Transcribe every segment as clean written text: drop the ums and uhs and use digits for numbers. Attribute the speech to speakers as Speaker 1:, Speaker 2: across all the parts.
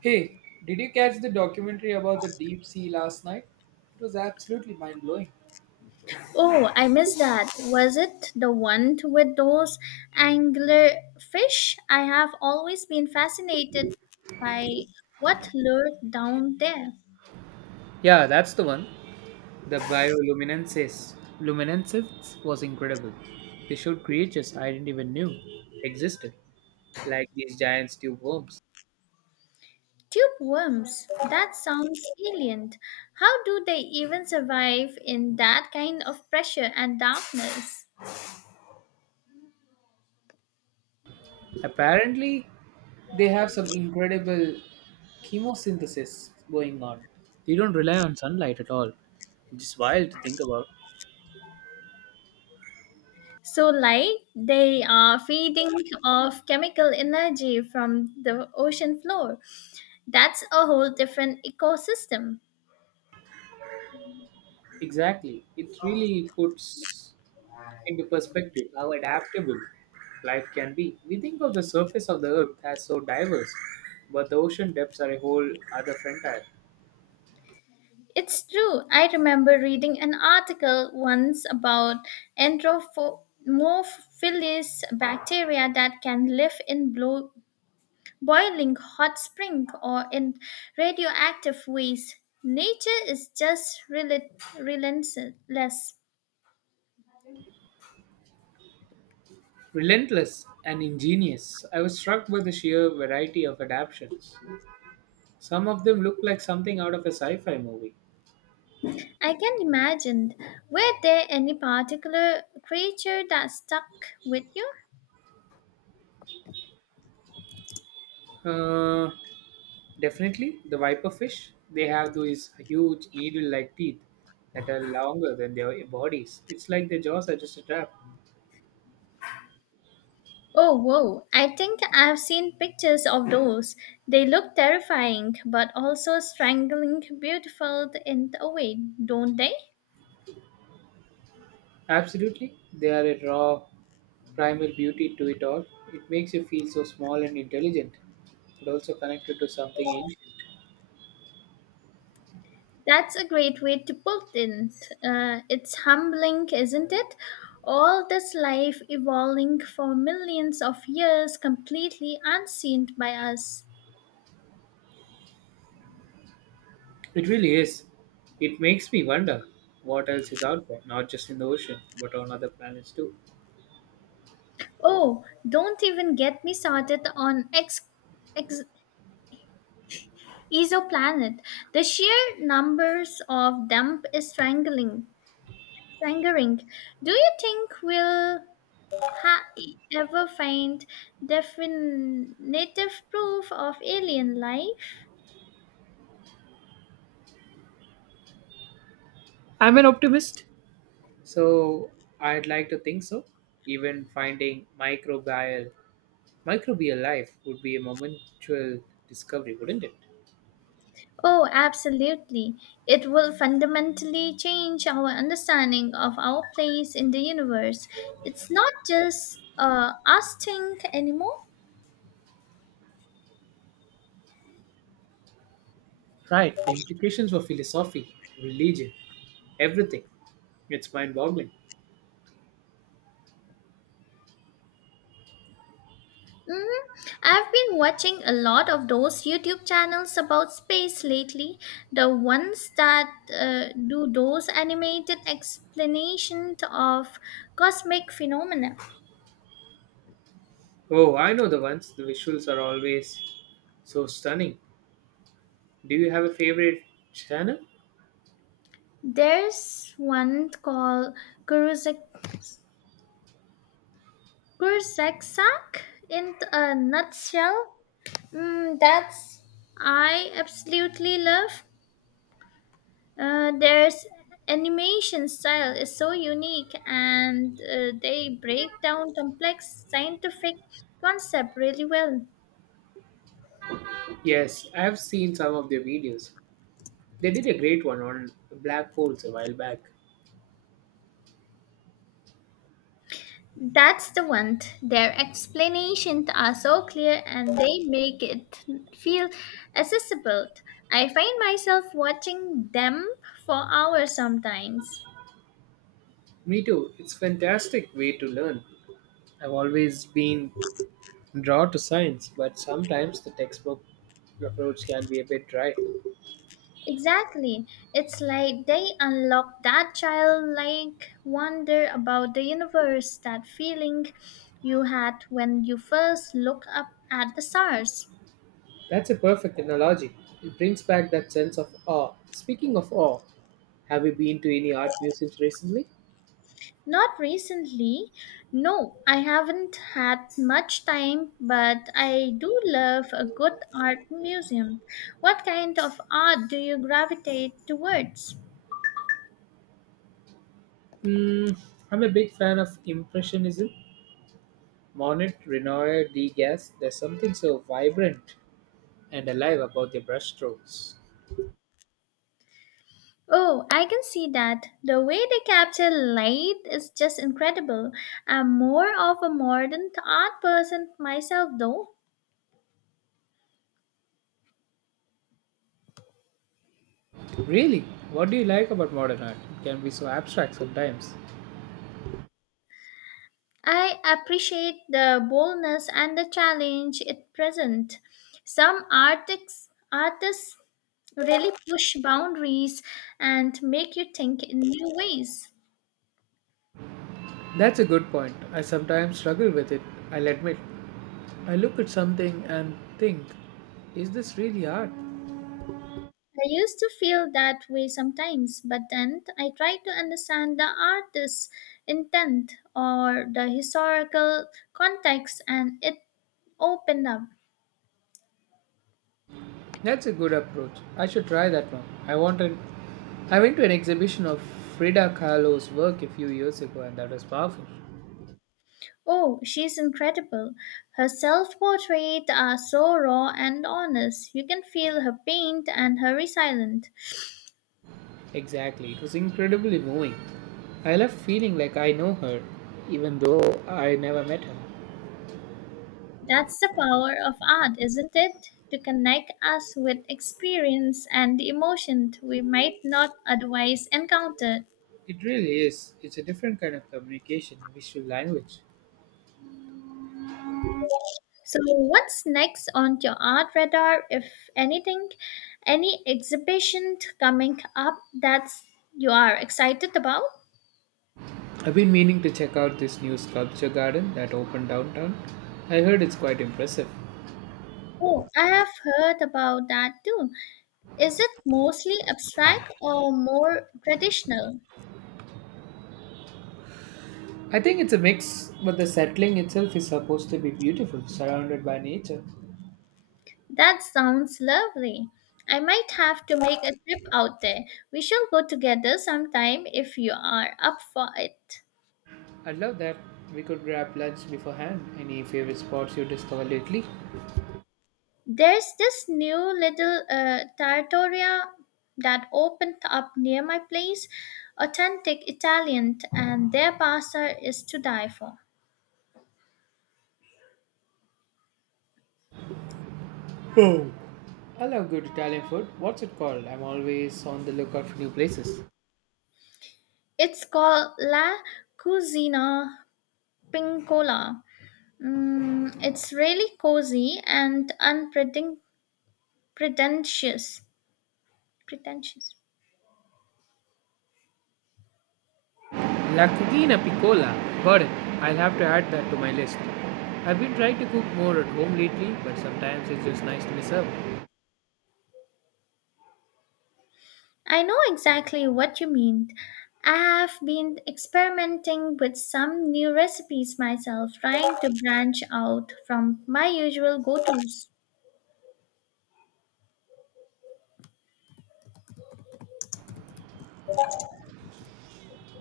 Speaker 1: Hey, did you catch the documentary about the deep sea last night? It was absolutely mind blowing.
Speaker 2: Oh, I missed that. Was it the one with those anglerfish? I have always been fascinated by what lurked down there.
Speaker 1: Yeah, that's the one. The bioluminescence luminescence was incredible. They showed creatures I didn't even knew existed, like these giant tube worms.
Speaker 2: Tube worms. That sounds alien. How do they even survive in that kind of pressure and darkness?
Speaker 1: Apparently, they have some incredible chemosynthesis going on. They don't rely on sunlight at all, which is wild to think about.
Speaker 2: So light, they are feeding off chemical energy from the ocean floor. That's a whole different ecosystem.
Speaker 1: Exactly. It really puts into perspective how adaptable life can be. We think of the surface of the earth as so diverse, but the ocean depths are a whole other frontier.
Speaker 2: It's true. I remember reading an article once about anthropophilus bacteria that can live in boiling hot spring or in radioactive waste. Nature is just relentless.
Speaker 1: Relentless and ingenious, I was struck by the sheer variety of adaptations. Some of them look like something out of a sci fi movie.
Speaker 2: I can imagine. Were there any particular creature that stuck with you?
Speaker 1: Uh, Definitely, the viper fish, they have these huge needle like teeth that are longer than their bodies. It's like their jaws are just a trap.
Speaker 2: Oh, whoa. I think I've seen pictures of those. They look terrifying, but also strangling beautiful in a way, don't they?
Speaker 1: Absolutely, they are a raw, primal beauty to it all. It makes you feel so small and intelligent, but also connected to something ancient.
Speaker 2: That's a great way to put it. It's humbling, isn't it? All this life evolving for millions of years, completely unseen by us.
Speaker 1: It really is. It makes me wonder what else is out there, not just in the ocean, but on other planets too.
Speaker 2: Oh, don't even get me started on ex, ex exoplanet. The sheer numbers of them is strangling. Lingering. Do you think we'll ha- ever find definitive proof of alien life?
Speaker 1: I'm an optimist, so I'd like to think so. Even finding microbial life would be a momentous discovery, wouldn't it?
Speaker 2: Oh, absolutely. It will fundamentally change our understanding of our place in the universe. It's not just us think anymore.
Speaker 1: Right. The implications for philosophy, religion, everything. It's mind boggling.
Speaker 2: Hmm, I've been watching a lot of those YouTube channels about space lately. The ones that do those animated explanations of cosmic phenomena.
Speaker 1: Oh, I know the ones. The visuals are always so stunning. Do you have a favorite channel?
Speaker 2: There's one called Kurzexak in a nutshell. That's I absolutely love. Their animation style is so unique and they break down complex scientific concept really well.
Speaker 1: Yes, I have seen some of their videos. They did a great one on black holes a while back.
Speaker 2: That's the one. Their explanations are so clear and they make it feel accessible. I find myself watching them for hours sometimes.
Speaker 1: Me too. It's a fantastic way to learn. I've always been drawn to science, but sometimes the textbook approach can be a bit dry.
Speaker 2: Exactly. It's like they unlock that childlike wonder about the universe, that feeling you had when you first looked up at the stars.
Speaker 1: That's a perfect analogy. It brings back that sense of awe. Speaking of awe, have you been to any art museums recently?
Speaker 2: Not recently. No, I haven't had much time, but I do love a good art museum. What kind of art do you gravitate towards?
Speaker 1: Mm, I'm a big fan of Impressionism. Monet, Renoir, Degas, there's something so vibrant and alive about their brushstrokes.
Speaker 2: Oh, I can see that. The way they capture light is just incredible. I'm more of a modern art person myself, though.
Speaker 1: Really, what do you like about modern art? It can be so abstract sometimes.
Speaker 2: I appreciate the boldness and the challenge it presents. Some artists really push boundaries and make you think in new ways.
Speaker 1: That's a good point. I sometimes struggle with it, I'll admit. I look at something and think, is this really art?
Speaker 2: I used to feel that way sometimes, but then I tried to understand the artist's intent or the historical context, and it opened up.
Speaker 1: That's a good approach. I should try that one. I wanted I went to an exhibition of Frida Kahlo's work a few years ago and that was powerful.
Speaker 2: Oh, she's incredible. Her self portraits are so raw and honest. You can feel her pain and her resilience.
Speaker 1: Exactly, it was incredibly moving. I left feeling like I know her, even though I never met her.
Speaker 2: That's the power of art, isn't it? To connect us with experience and emotion we might not otherwise encounter.
Speaker 1: It really is. It's a different kind of communication, a visual language.
Speaker 2: So, what's next on your art radar, if anything? Any exhibition coming up that you are excited about?
Speaker 1: I've been meaning to check out this new sculpture garden that opened downtown. I heard it's quite impressive.
Speaker 2: Oh, I have heard about that too. Is it mostly abstract or more traditional?
Speaker 1: I think it's a mix, but the settling itself is supposed to be beautiful, surrounded by nature.
Speaker 2: That sounds lovely. I might have to make a trip out there. We shall go together sometime if you are up for it.
Speaker 1: I'd love that. We could grab lunch beforehand. Any favorite spots you discovered lately?
Speaker 2: There's this new little trattoria that opened up near my place, authentic Italian, and their pasta is to die for.
Speaker 1: Oh. I love good Italian food. What's it called? I'm always on the lookout for new places.
Speaker 2: It's called La Cucina Pincola. It's really cozy and unpretentious. Pretentious.
Speaker 1: La Cucina Piccola. Got it. I'll have to add that to my list. I've been trying to cook more at home lately, but sometimes it's just nice to mess up.
Speaker 2: I know exactly what you mean. I have been experimenting with some new recipes myself, trying to branch out from my usual go tos.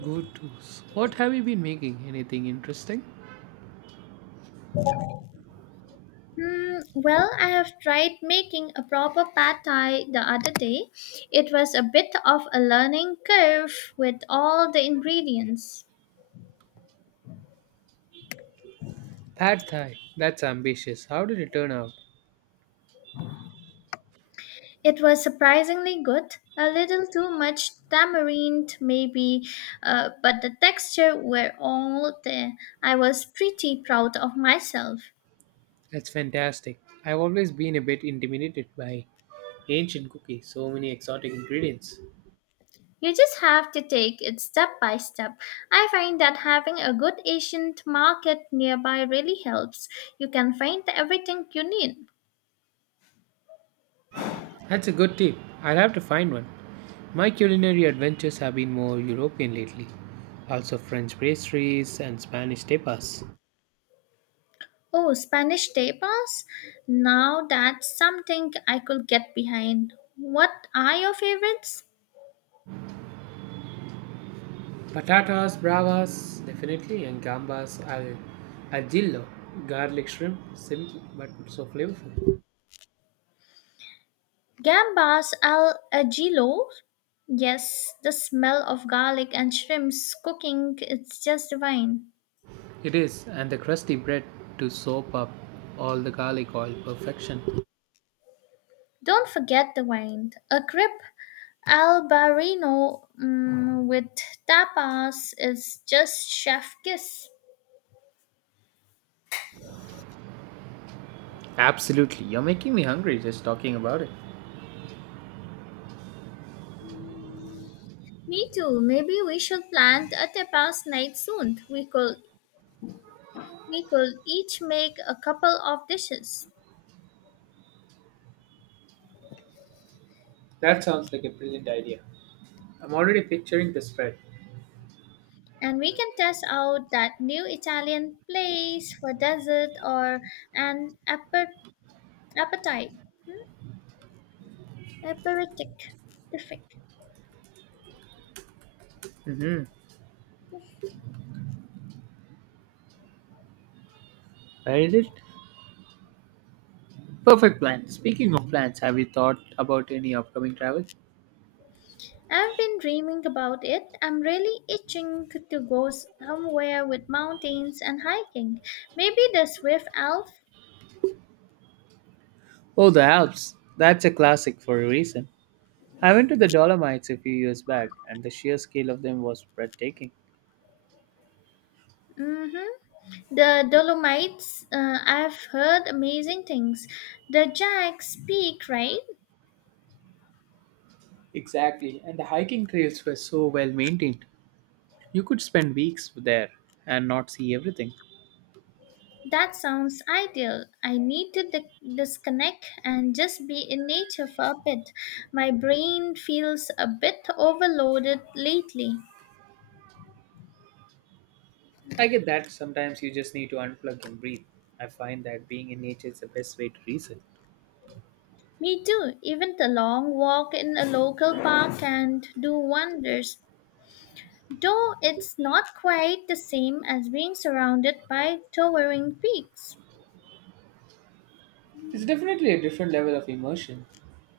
Speaker 1: Good tos. What have you been making? Anything interesting?
Speaker 2: Well, I have tried making a proper pad thai the other day. It was a bit of a learning curve with all the ingredients.
Speaker 1: Pad Thai. That's ambitious. How did it turn out?
Speaker 2: It was surprisingly good, a little too much tamarind maybe, but the texture were all there. I was pretty proud of myself.
Speaker 1: That's fantastic. I've always been a bit intimidated by ancient cookies, so many exotic ingredients.
Speaker 2: You just have to take it step by step. I find that having a good Asian market nearby really helps. You can find everything you need.
Speaker 1: That's a good tip. I'll have to find one. My culinary adventures have been more European lately. Also French pastries and Spanish tapas.
Speaker 2: Oh, Spanish tapas? Now that's something I could get behind. What are your favorites?
Speaker 1: Patatas bravas, definitely, and gambas al, al gillo. Garlic shrimp, simple but so flavorful.
Speaker 2: Gambas al ajillo. Yes, the smell of garlic and shrimps cooking it's just divine.
Speaker 1: It is, and the crusty bread to soak up all the garlic oil perfection.
Speaker 2: Don't forget the wine. A grip al barino with tapas is just chef kiss.
Speaker 1: Absolutely, you're making me hungry just talking about it.
Speaker 2: Me too. Maybe we should plan a tapas night soon. We could each make a couple of dishes.
Speaker 1: That sounds like a brilliant idea. I'm already picturing the spread.
Speaker 2: And we can test out that new Italian place for dessert or an appetite. Aperitif.
Speaker 1: Mm-hmm. Where is it? Perfect plan. Speaking of plans, have you thought about any upcoming travel?
Speaker 2: I've been dreaming about it. I'm really itching to go somewhere with mountains and hiking. Maybe the Swift Alps.
Speaker 1: Oh, the Alps. That's a classic for a reason. I went to the Dolomites a few years back, and the sheer scale of them was breathtaking.
Speaker 2: Mm-hmm. The Dolomites. I've heard amazing things. The Jack's Peak, right?
Speaker 1: Exactly, and the hiking trails were so well maintained. You could spend weeks there and not see everything.
Speaker 2: That sounds ideal. I need to disconnect and just be in nature for a bit. My brain feels a bit overloaded lately.
Speaker 1: I get that sometimes you just need to unplug and breathe. I find that being in nature is the best way to reset.
Speaker 2: Me too. Even the long walk in a local park can do wonders, though it's not quite the same as being surrounded by towering peaks.
Speaker 1: It's definitely a different level of immersion.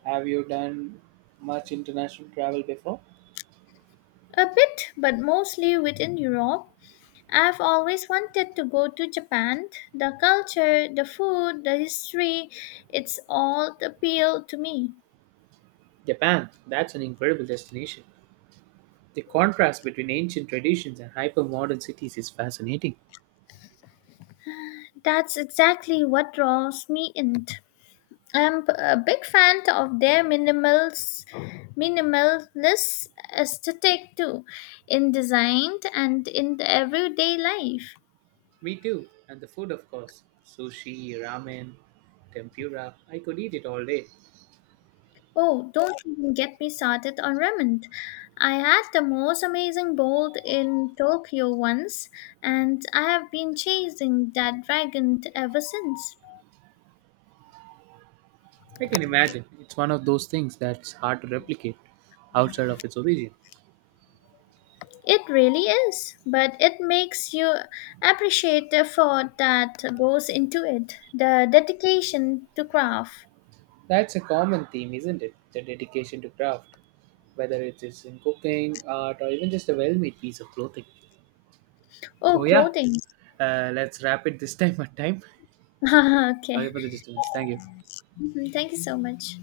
Speaker 1: Have you done much international travel before?
Speaker 2: A bit, but mostly within Europe. I've always wanted to go to Japan. The culture, the food, the history, it's all appeal to me.
Speaker 1: Japan, that's an incredible destination. The contrast between ancient traditions and hyper modern cities is fascinating.
Speaker 2: That's exactly what draws me in. I'm a big fan of their minimalist aesthetic too, in design and in the everyday life.
Speaker 1: Me too, and the food, of course sushi, ramen, tempura. I could eat it all day.
Speaker 2: Oh, don't even get me started on ramen. I had the most amazing bowl in Tokyo once, and I have been chasing that dragon ever since.
Speaker 1: I can imagine. It's one of those things that's hard to replicate outside of its origin.
Speaker 2: It really is, but it makes you appreciate the effort that goes into it, the dedication to craft.
Speaker 1: That's a common theme, isn't it? The dedication to craft, whether it is in cooking, art, or even just a well made piece of clothing. So,
Speaker 2: Oh,
Speaker 1: yeah,
Speaker 2: clothing.
Speaker 1: let's wrap it this time at time.
Speaker 2: Okay.
Speaker 1: Sorry for the disturbance. Thank you.
Speaker 2: Mhm. Thank you so much.